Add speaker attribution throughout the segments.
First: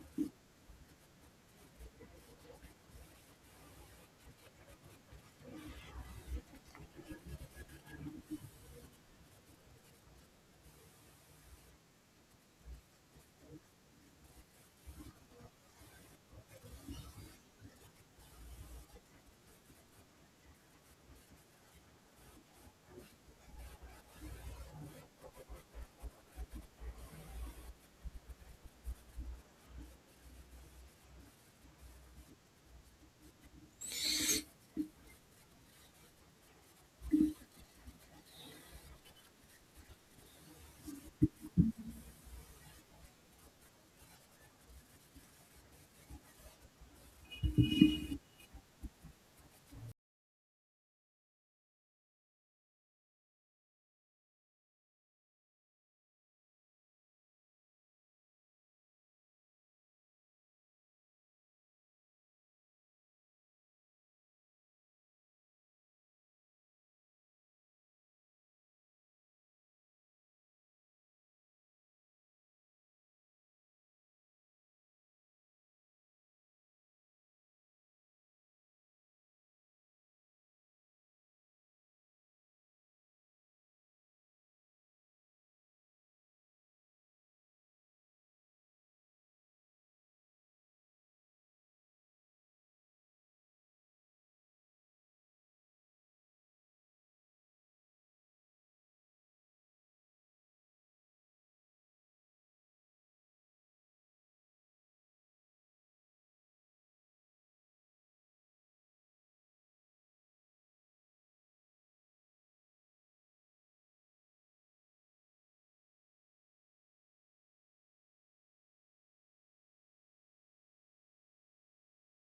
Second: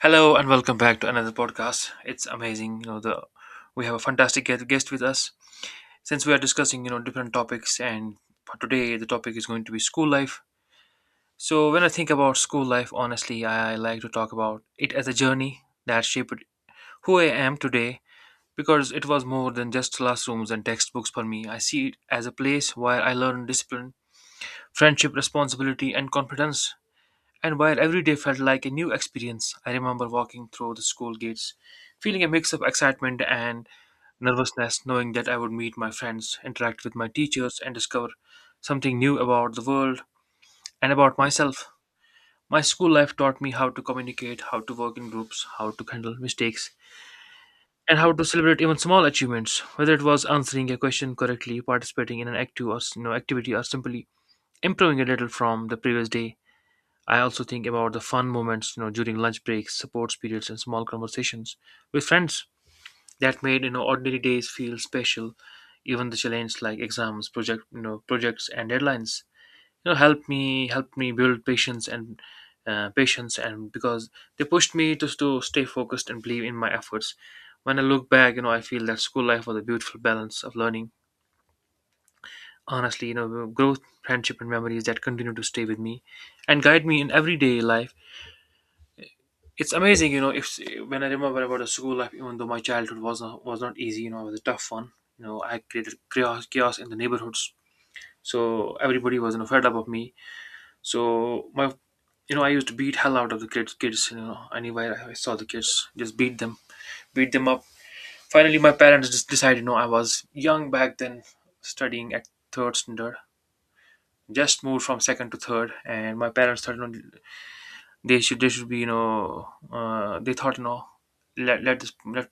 Speaker 1: Hello and welcome back to another podcast. It's amazing, you know, the we have a fantastic guest with us. Since we are discussing, different topics, and for today the topic is going to be school life. So when I think about school life, honestly, I like to talk about it as a journey that shaped who I am today, because it was more than just classrooms and textbooks for me. I see it as a place where I learned discipline, friendship, responsibility and confidence, and while every day felt like a new experience, I remember walking through the school gates, feeling a mix of excitement and nervousness, knowing that I would meet my friends, interact with my teachers, and discover something new about the world and about myself. My school life taught me how to communicate, how to work in groups, how to handle mistakes, and how to celebrate even small achievements, whether it was answering a question correctly, participating in an active or you know, activity, or simply improving a little from the previous day. I also think about the fun moments, during lunch breaks, sports periods, and small conversations with friends that made ordinary days feel special. Even the challenges like exams, projects and deadlines, help me build patience and because they pushed me to stay focused and believe in my efforts. When I look back, I feel that school life was a beautiful balance of learning. Honestly, growth, friendship, and memories that continue to stay with me and guide me in everyday life. It's amazing. If when I remember about a school life, even though my childhood was not easy, it was a tough one. I created chaos, chaos in the neighborhoods, so everybody was, fed up of me. So I used to beat hell out of the kids. Kids, anywhere I saw the kids, just beat them up. Finally, my parents just decided, I was young back then, studying at third standard. Just moved from second to third, and my parents started, they should be, they thought, let let this let,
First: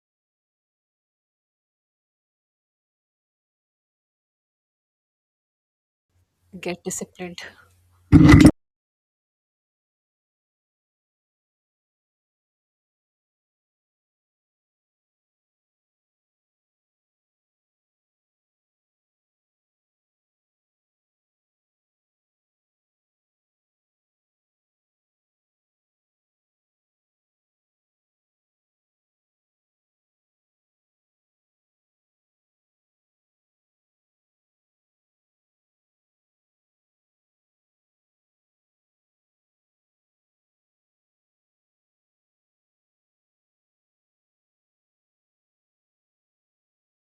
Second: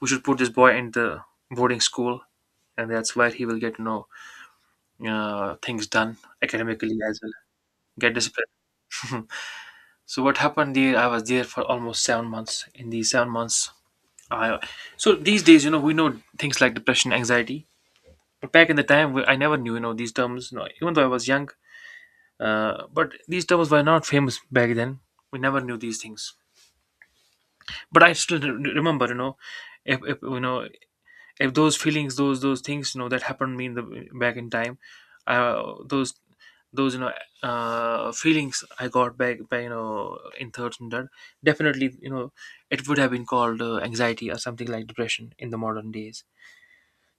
Speaker 1: we should put this boy in the boarding school, and that's where he will get, things done
Speaker 2: Get
Speaker 1: academically as well,
Speaker 2: disciplined.
Speaker 1: get disciplined. So what happened there, I was there for almost 7 months. In these 7 months, I so these days, we know things like depression, anxiety, but back in the time, I never knew, these terms, even though I was young, but these terms were not famous back then. We never knew these things, but I still remember, if you know if those feelings, those things, that happened to me in the back in time. Uh, those those you know uh, feelings I got back by, in third standard, definitely, it would have been called, anxiety or something like depression in the modern days.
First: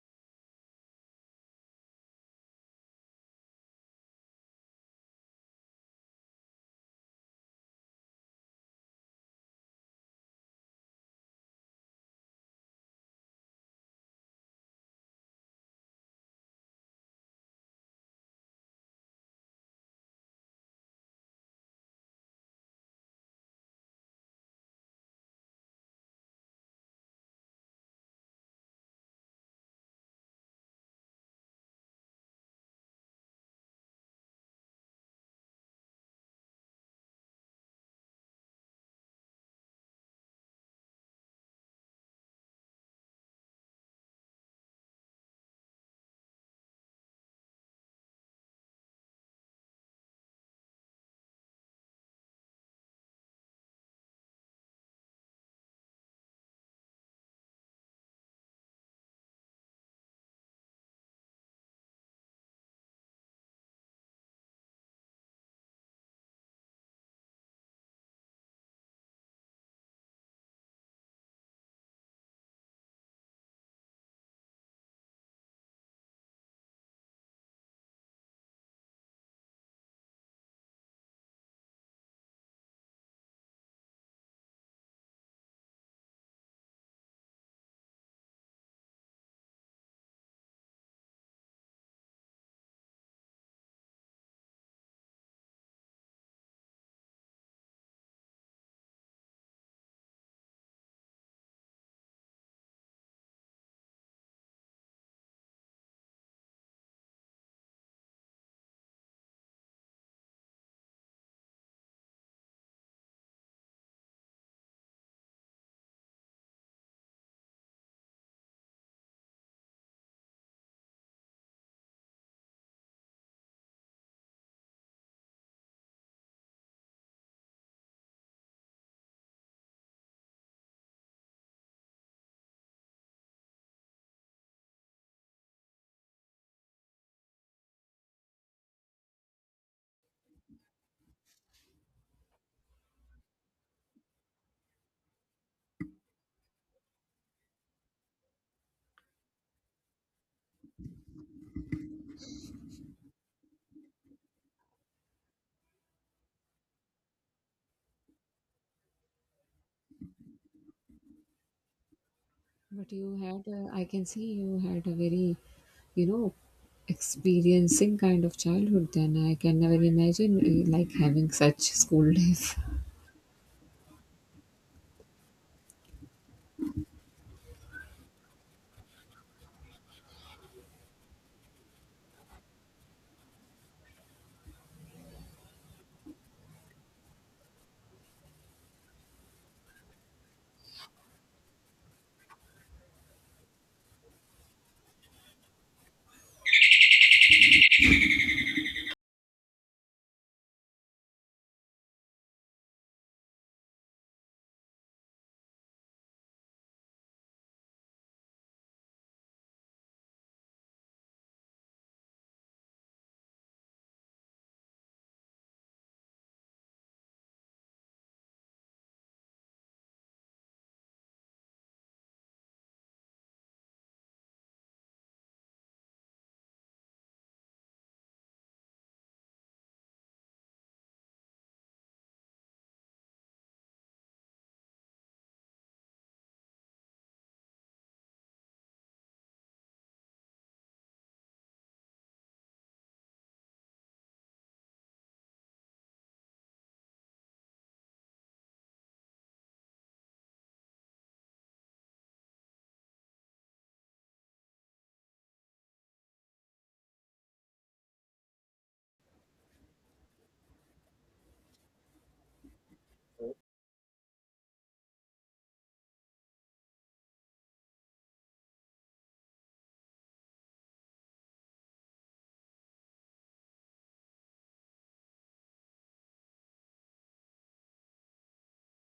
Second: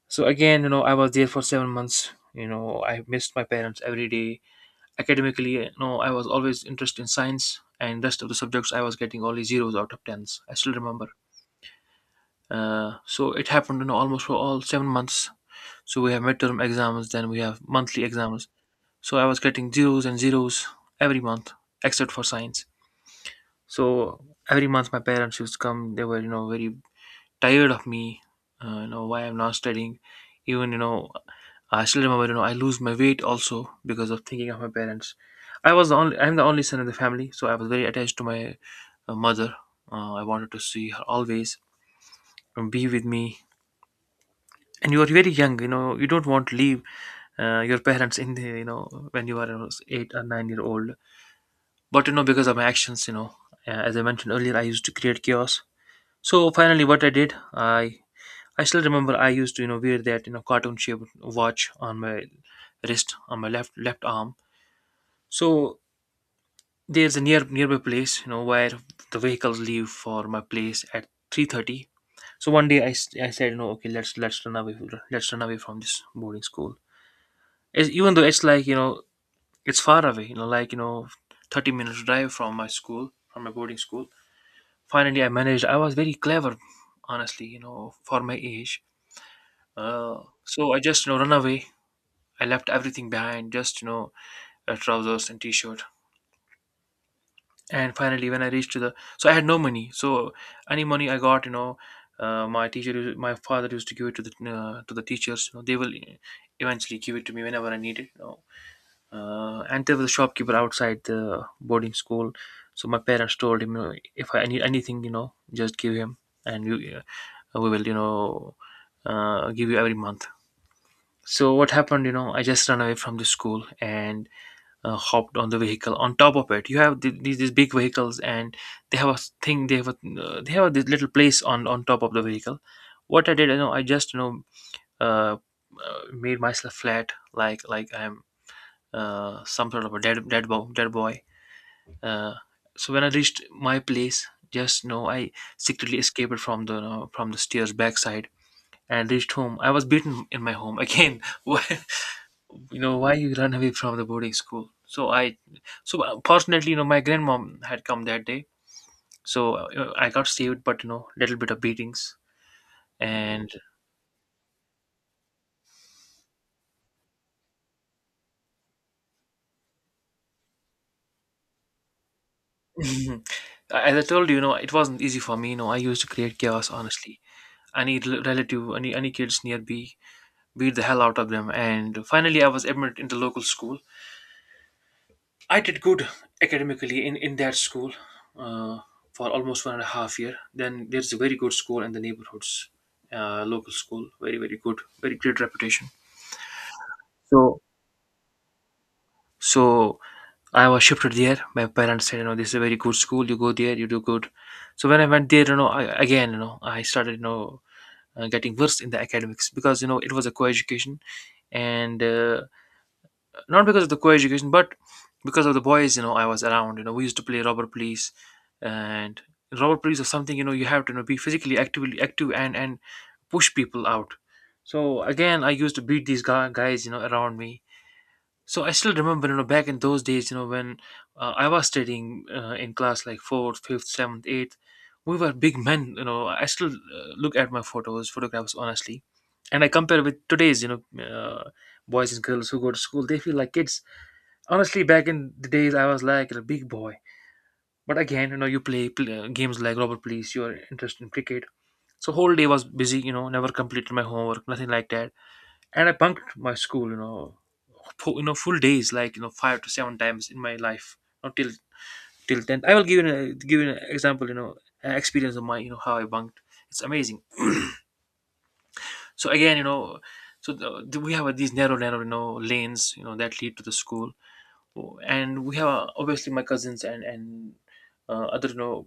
Speaker 1: So again, I was there for 7 months. I missed my parents every day. Academically, I was always interested in science and rest of the subjects. I was getting only zeros out of tens. I still remember, so it happened in almost for all 7 months. So we have midterm exams, then we have monthly exams. So I was getting zeros and zeros every month, except for science. So every month my parents used to come. They were, very tired of me. You know why I'm not studying. Even, I still remember, I lose my weight also because of thinking of my parents. I'm the only son of the family, so I was very attached to my, mother. I wanted to see her always and be with me, and you are very young, you don't want to leave, your parents in the, when you are, 8 or 9 year old, but, because of my actions, as I mentioned earlier, I used to create chaos. So finally what I did, I still remember, I used to, wear that, cartoon shaped watch on my wrist, on my left arm. So there's a nearby place, where the vehicles leave for my place at 3:30. So one day, I said, okay, let's run away. Let's run away from this boarding school. Even though it's, like, it's far away, 30 minutes drive from my school, from my boarding school. Finally, I managed. I was very clever, honestly, for my age. Uh, so I just, run away. I left everything behind, just, trousers and t-shirt. And finally, when I reached, so I had no money. So any money I got, my father used to give it to the, teachers. They will, eventually give it to me whenever I need it. And there was a shopkeeper outside the boarding school, so my parents told him, if I need anything, just give him, and we will, give you every month. So what happened, I just ran away from the school, and hopped on the vehicle. On top of it, you have these big vehicles, and they have a thing, they have this little place on top of the vehicle. What I did, I just, uh, made myself flat, like I'm some sort of a dead boy. Uh, so when I reached my place, just know, I secretly escaped from the stairs backside and reached home. I was beaten in my home again. Why, you run away from the boarding school? So I, fortunately, my grandmom had come that day, so, I got saved, but, little bit of beatings
Speaker 2: But you had,
Speaker 1: and.
Speaker 2: a, I can see you had a very, you know, experiencing kind of childhood then. I can never imagine like having such school days.
Speaker 1: As I told you, it wasn't easy for me. I used to create chaos. Honestly, any relative, any kids near me, beat the hell out of them. And finally, I was admitted into local school. I did good academically in that school, uh, for almost one and a half year. Then there's a very good school in the neighborhoods, local school, very, very good, very great reputation. So, so I was shifted there. My parents said, this is a very good school. You go there, you do good. So when I went there, I started, getting worse in the academics, because, it was a co-education, and not because of the co-education, but because of the boys, I was around, we used to play robber police. And robber police is something, you have to, be physically, active, and push people out. So again, I used to beat these guys, around me. So I still remember, back in those days, when, I was studying, in class, like fourth, fifth, seventh, eighth, we were big men. I still, look at my photos photographs, honestly, and I compare with today's, boys and girls who go to school, they feel like kids. Honestly, back in the days, I was like a big boy. But again, you play games like robert police, you're interested in cricket, so whole day was busy, never completed my homework, nothing like that. And I bunked my school, full days like, five to seven times in my life. Not till 10, I will give you an example, an experience of my, how I bunked. It's amazing. So again, so we have, these narrow you know lanes, that lead to the school. And we have, obviously, my cousins and other,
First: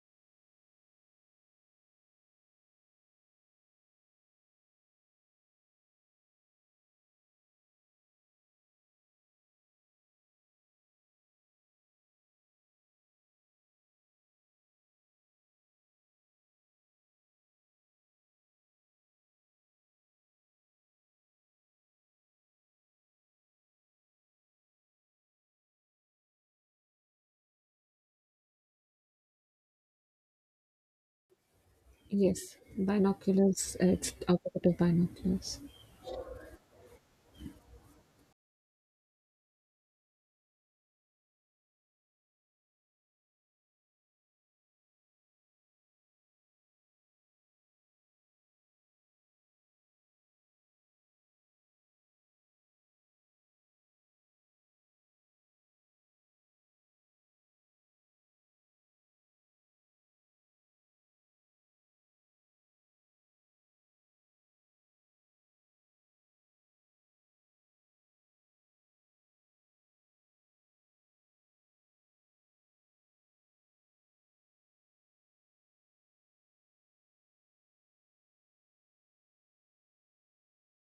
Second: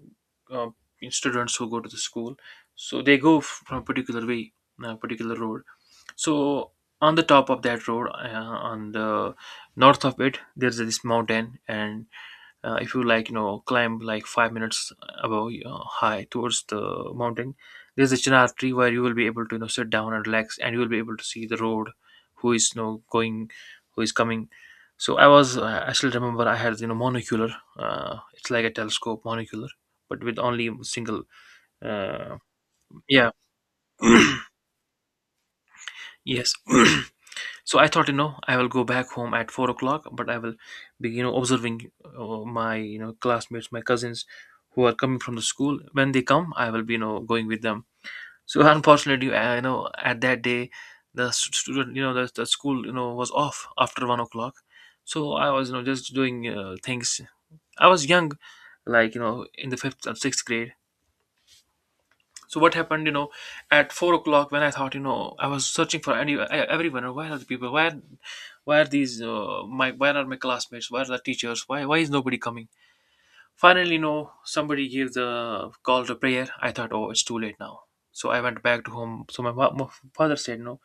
Speaker 1: uh, students who go to the school. So they go from a particular road. So on the top of that road, on the north of it, there's this mountain, and if You like climb like 5 minutes above high towards the mountain. There's a chinar tree where you will be able to sit down and relax, and you will be able to see the road, who is going, who is coming. So I was I still remember I had monocular. It's like a telescope monocular, but with only single uh,
Speaker 2: Yes,
Speaker 1: yeah.
Speaker 2: binoculars, it's opposite of binoculars.
Speaker 1: Yes. So I thought, you know, I will go back home at 4 o'clock, but I will be, you know, observing my, you know, classmates, my cousins who are coming from the school. When they come, I will be, you know, going with them. So unfortunately, I you know at that day, student, you know, the school, you know, was off after 1 o'clock. So I was, you know, just doing things. I was young, like you know, in the fifth or sixth grade. So what happened, you know, at 4 o'clock when I thought, you know, I was searching for any everyone. Where are the people? Why are these my? Where are my classmates? Where are the teachers? Why is nobody coming? Finally, you know, somebody gave the call to prayer. I thought, oh, it's too late now. So I went back to home. So my father said, no,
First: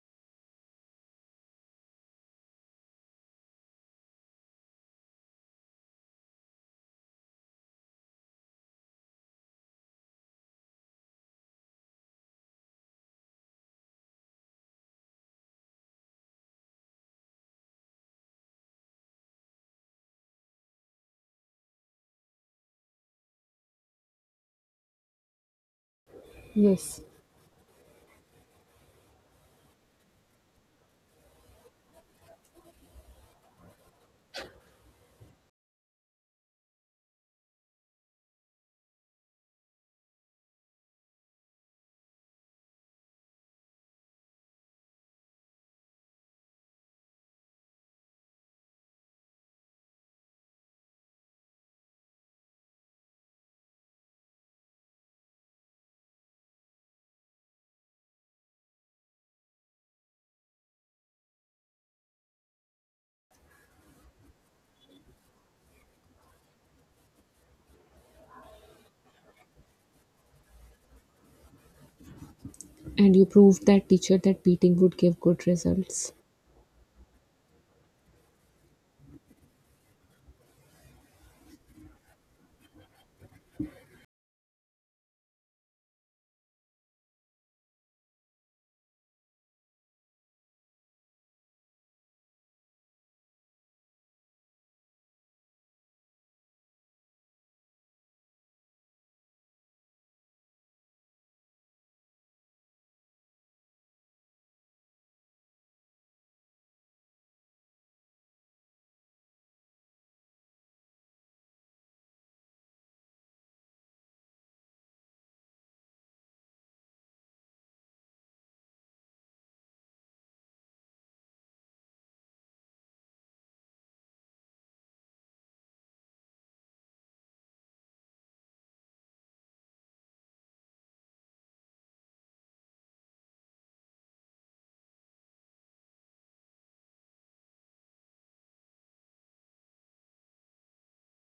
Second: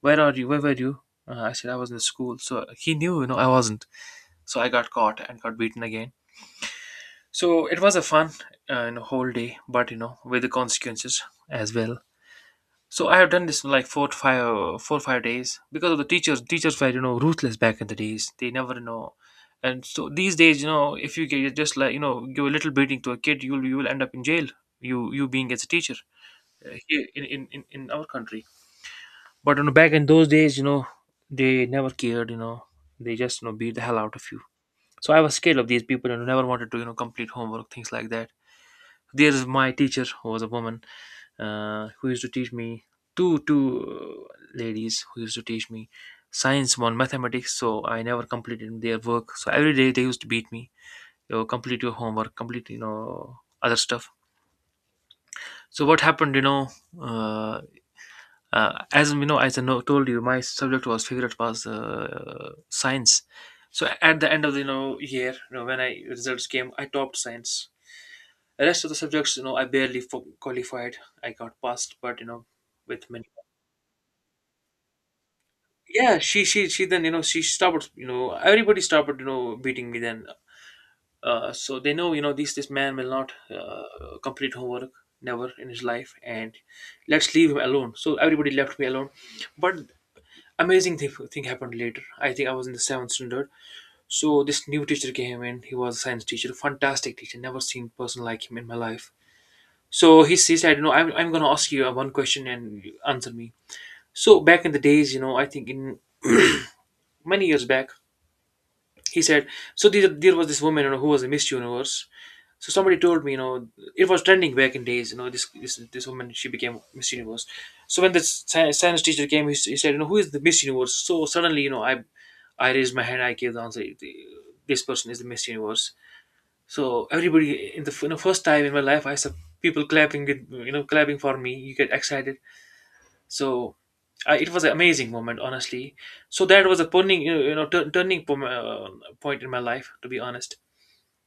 Speaker 1: where are you? Where were you? I said I was in the school. So he knew, you know, I wasn't. So I got caught and got beaten again. So it was a fun, you know, whole day, but you know, with the consequences as well. So I have done this for like 4 or 5 days because of the teachers. Teachers were you know ruthless back in the days. They never know, and so these days you know if you get just like you know give a little beating to a kid, you will end up in jail. You being as a teacher
Speaker 2: Yes.
Speaker 1: here in in our country. But you know back in those days you know they never cared. You know they just you know beat the hell out of you. So I was scared of these people and never wanted to you know complete homework, things like that. There's my teacher who was a woman, who used to teach me two ladies who used to teach me science, one mathematics. So I never completed their work, so every day they used to beat me. You know, complete your homework, complete you know other stuff. So what happened, you know, uh, as you know, told you my subject was favorite was science. So at the end of the you know year, you know when I results came, I topped science. The rest of the subjects, you know, I qualified. I got passed, but you know, with
Speaker 2: And you
Speaker 1: many.
Speaker 2: proved that teacher that beating would give good results.
Speaker 1: Yeah, she she then you know she started you know everybody started you know beating me then. So they know you know this man will not complete homework never in his life, and let's leave him alone. So everybody left me alone, but amazing thing happened later. I think I was in the seventh standard. So this new teacher came in. He was a science teacher, fantastic teacher. Never seen person like him in my life. So he said, you know, I'm going to ask you one question and you answer me. So back in the days, you know, I think in many years back, he said, so there was this woman, you know, who was a Miss Universe. So somebody told me, you know, it was trending back in days, you know, this woman, she became Miss Universe. So when the science teacher came, he said, you know, who is the Miss Universe? So suddenly, you know, I raised my hand, I gave the answer, "The- this person is the Miss Universe." So everybody, in the first time in my life, I saw people clapping, with, you know, clapping for me. You get excited. So it was an amazing moment, honestly. So that was a turning, turning point in my life. To be honest,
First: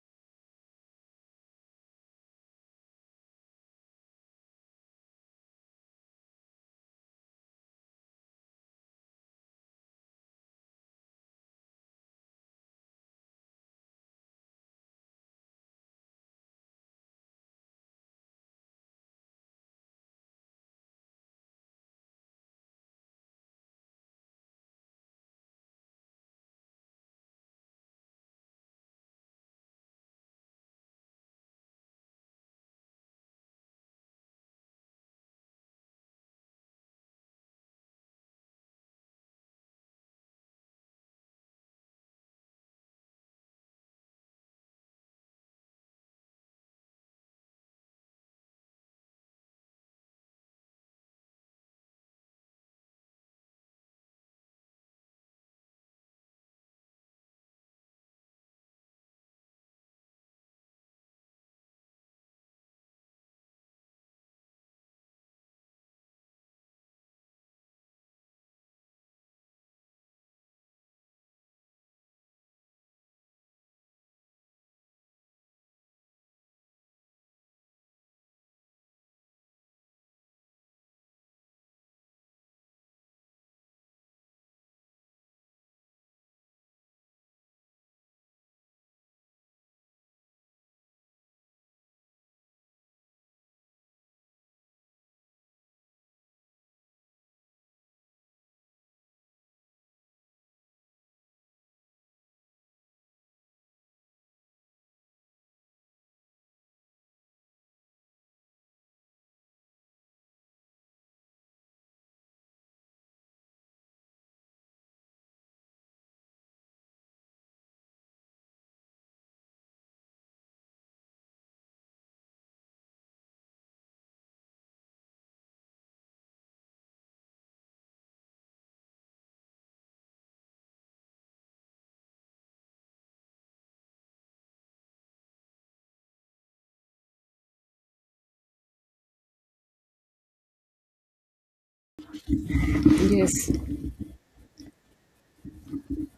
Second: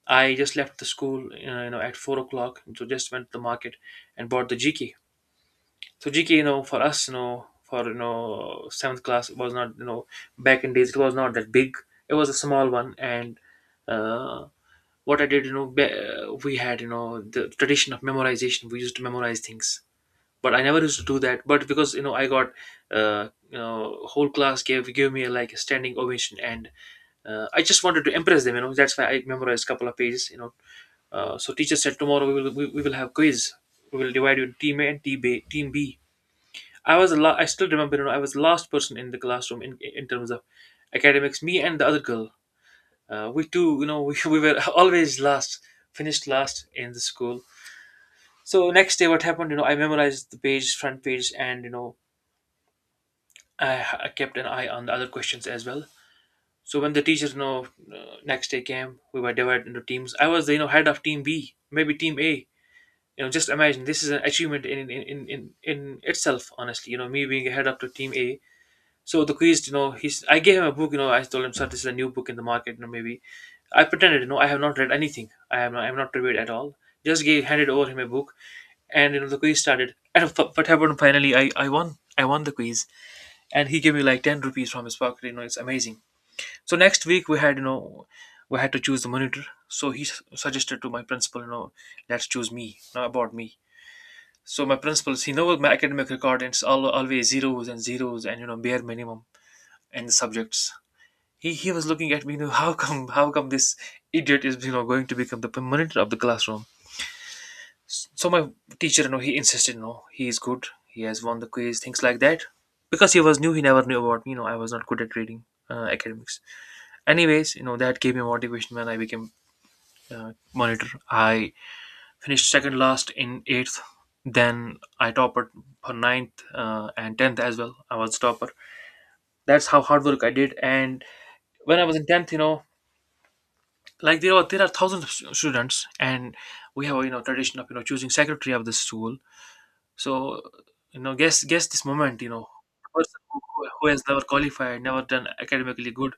Speaker 1: I just left the school, at 4 o'clock. So just went to the market and bought the GK. So GK, you know, for us, you know, for you know, seventh class it was not, you know, back in days it was not that big. It was a small one, and uh, what I did, you know, we had, you know, the tradition of memorization. We used to memorize things, but I never used to do that. But because you know, I got you know, whole class gave me like a standing ovation, and I just wanted to impress them. You know, that's why I memorized a couple of pages. You know, so teacher said tomorrow we will we will have quiz. We will divide you into team A and team B. Team B. I was I still remember. You know, I was the last person in the classroom in terms of academics. Me and the other girl. We two, you know, we, we were always last, finished last in the school. So next day, what happened? You know, I memorized the page, front page, and you know, I kept an eye on the other questions as well. So when the teachers, you know, next day came, we were divided into teams. I was, the, you know, head of team B, maybe team A. You know, just imagine this is an achievement in itself. Honestly, you know, me being a head up to team A. So the quiz, you know, he's. I gave him a book. You know, I told him, sir, this is a new book in the market. You know, maybe I pretended, you know, I have not read anything. I am not read at all. Just gave handed over him a book, and you know, the quiz started. And what happened finally? I won. I won the quiz, and he gave me like 10 rupees from his pocket. You know, it's amazing. So next week we had you know we had to choose the monitor. So suggested to my principal, you know, let's choose me, not about me. So my principal, he knows my academic record, and it's always zeros and zeros and you know bare minimum and the subjects. He was looking at me, you know, how come this idiot is you know going to become the monitor of the classroom. So my teacher, you know, he insisted, you know, he is good. He has won the quiz, things like that. Because he was new, he never knew about me. You know, I was not good at reading academics. Anyways, you know, that gave me motivation when I became monitor. I finished second last in eighth. Then I topper for ninth and tenth as well. I was topper. That's how hard work I did. And when I was in tenth, you know, like there are thousands of students, and we have you know tradition of you know choosing secretary of the school. So, you know, guess this moment, you know, the person who,
Speaker 2: Yes.
Speaker 1: who has never qualified, never done academically good.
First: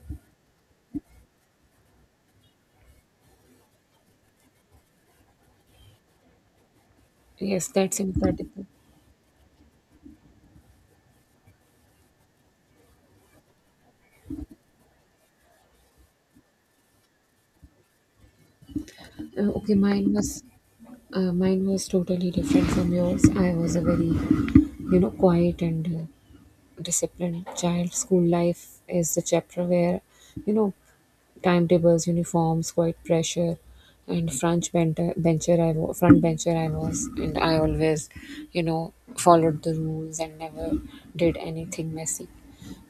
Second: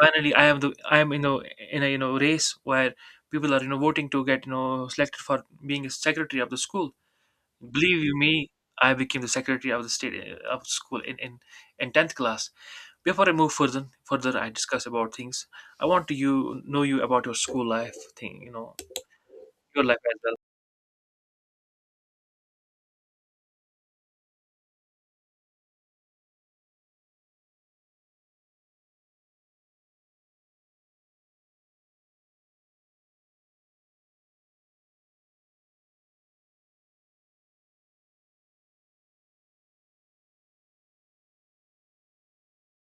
Speaker 1: Finally, I am you know in a you know race where people are you know voting to get you know selected for being a secretary of the school.
Speaker 2: Yes, that's
Speaker 1: Believe you me,
Speaker 2: incredible.
Speaker 1: I became the secretary of the state of school in tenth class. Before I move further, I discuss about things. I want to you know you about your school life thing, you know,
Speaker 2: Okay,
Speaker 1: your life as well.
Speaker 2: mine was totally different from yours. I was a very, quiet and disciplined child. School life is the chapter where you know timetables, uniforms, quiet pressure, and front bencher I was. Front bencher I was, and I always followed the rules and never did anything messy.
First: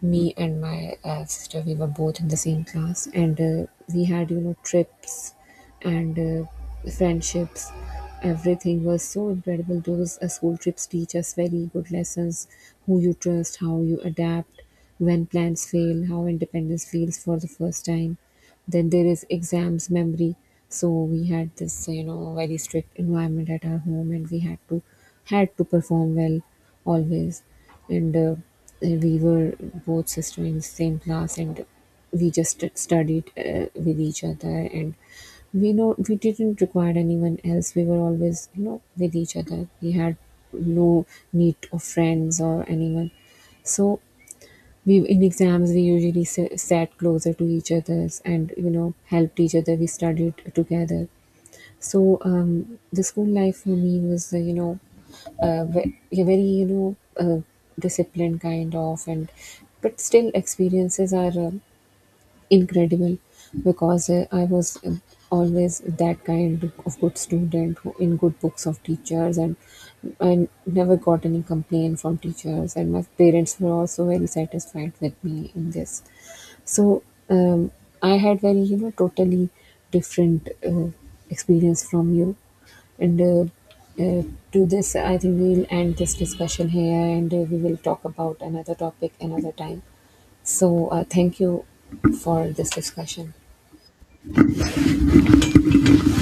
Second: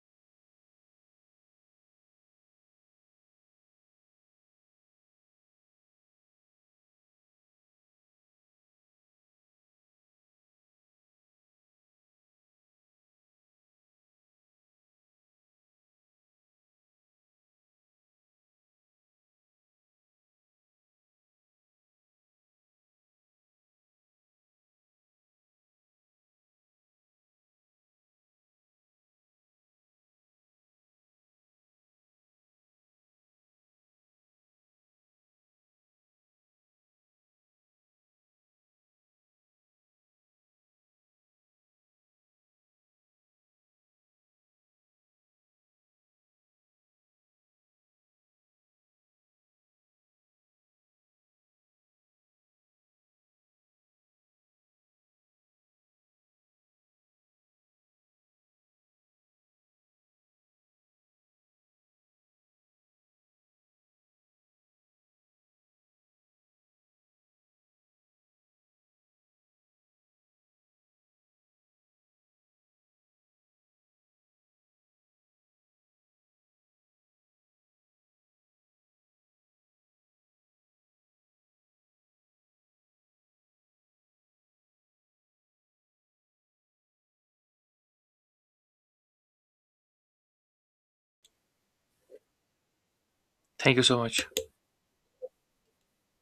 Speaker 2: Me and my sister, we were both in the same class, and we had trips and friendships. Everything was so incredible. Those school trips teach us very good lessons: who you trust, how you adapt, when plans fail, how independence feels for the first time. Then there is exams memory. So we had this, very strict environment at our home, and we had to perform well always. And we were both sisters in the same class, and we just studied with each other, and we know we didn't require anyone else. We were always, with each other. We had no need of friends or anyone. So we, in exams, we usually sat closer to each other's and, helped each other, we studied together. So the school life for me was, a very, disciplined kind of. And but still experiences are incredible, because I was, always that kind of good student who in good books of teachers, and I never got any complaint from teachers, and my parents were also very satisfied with me in this. So, um, I had very, totally different experience from you. And uh, to this, I think we'll end this discussion here, and we will talk about another topic another time. So thank you for this discussion.
Speaker 1: Thank you so much.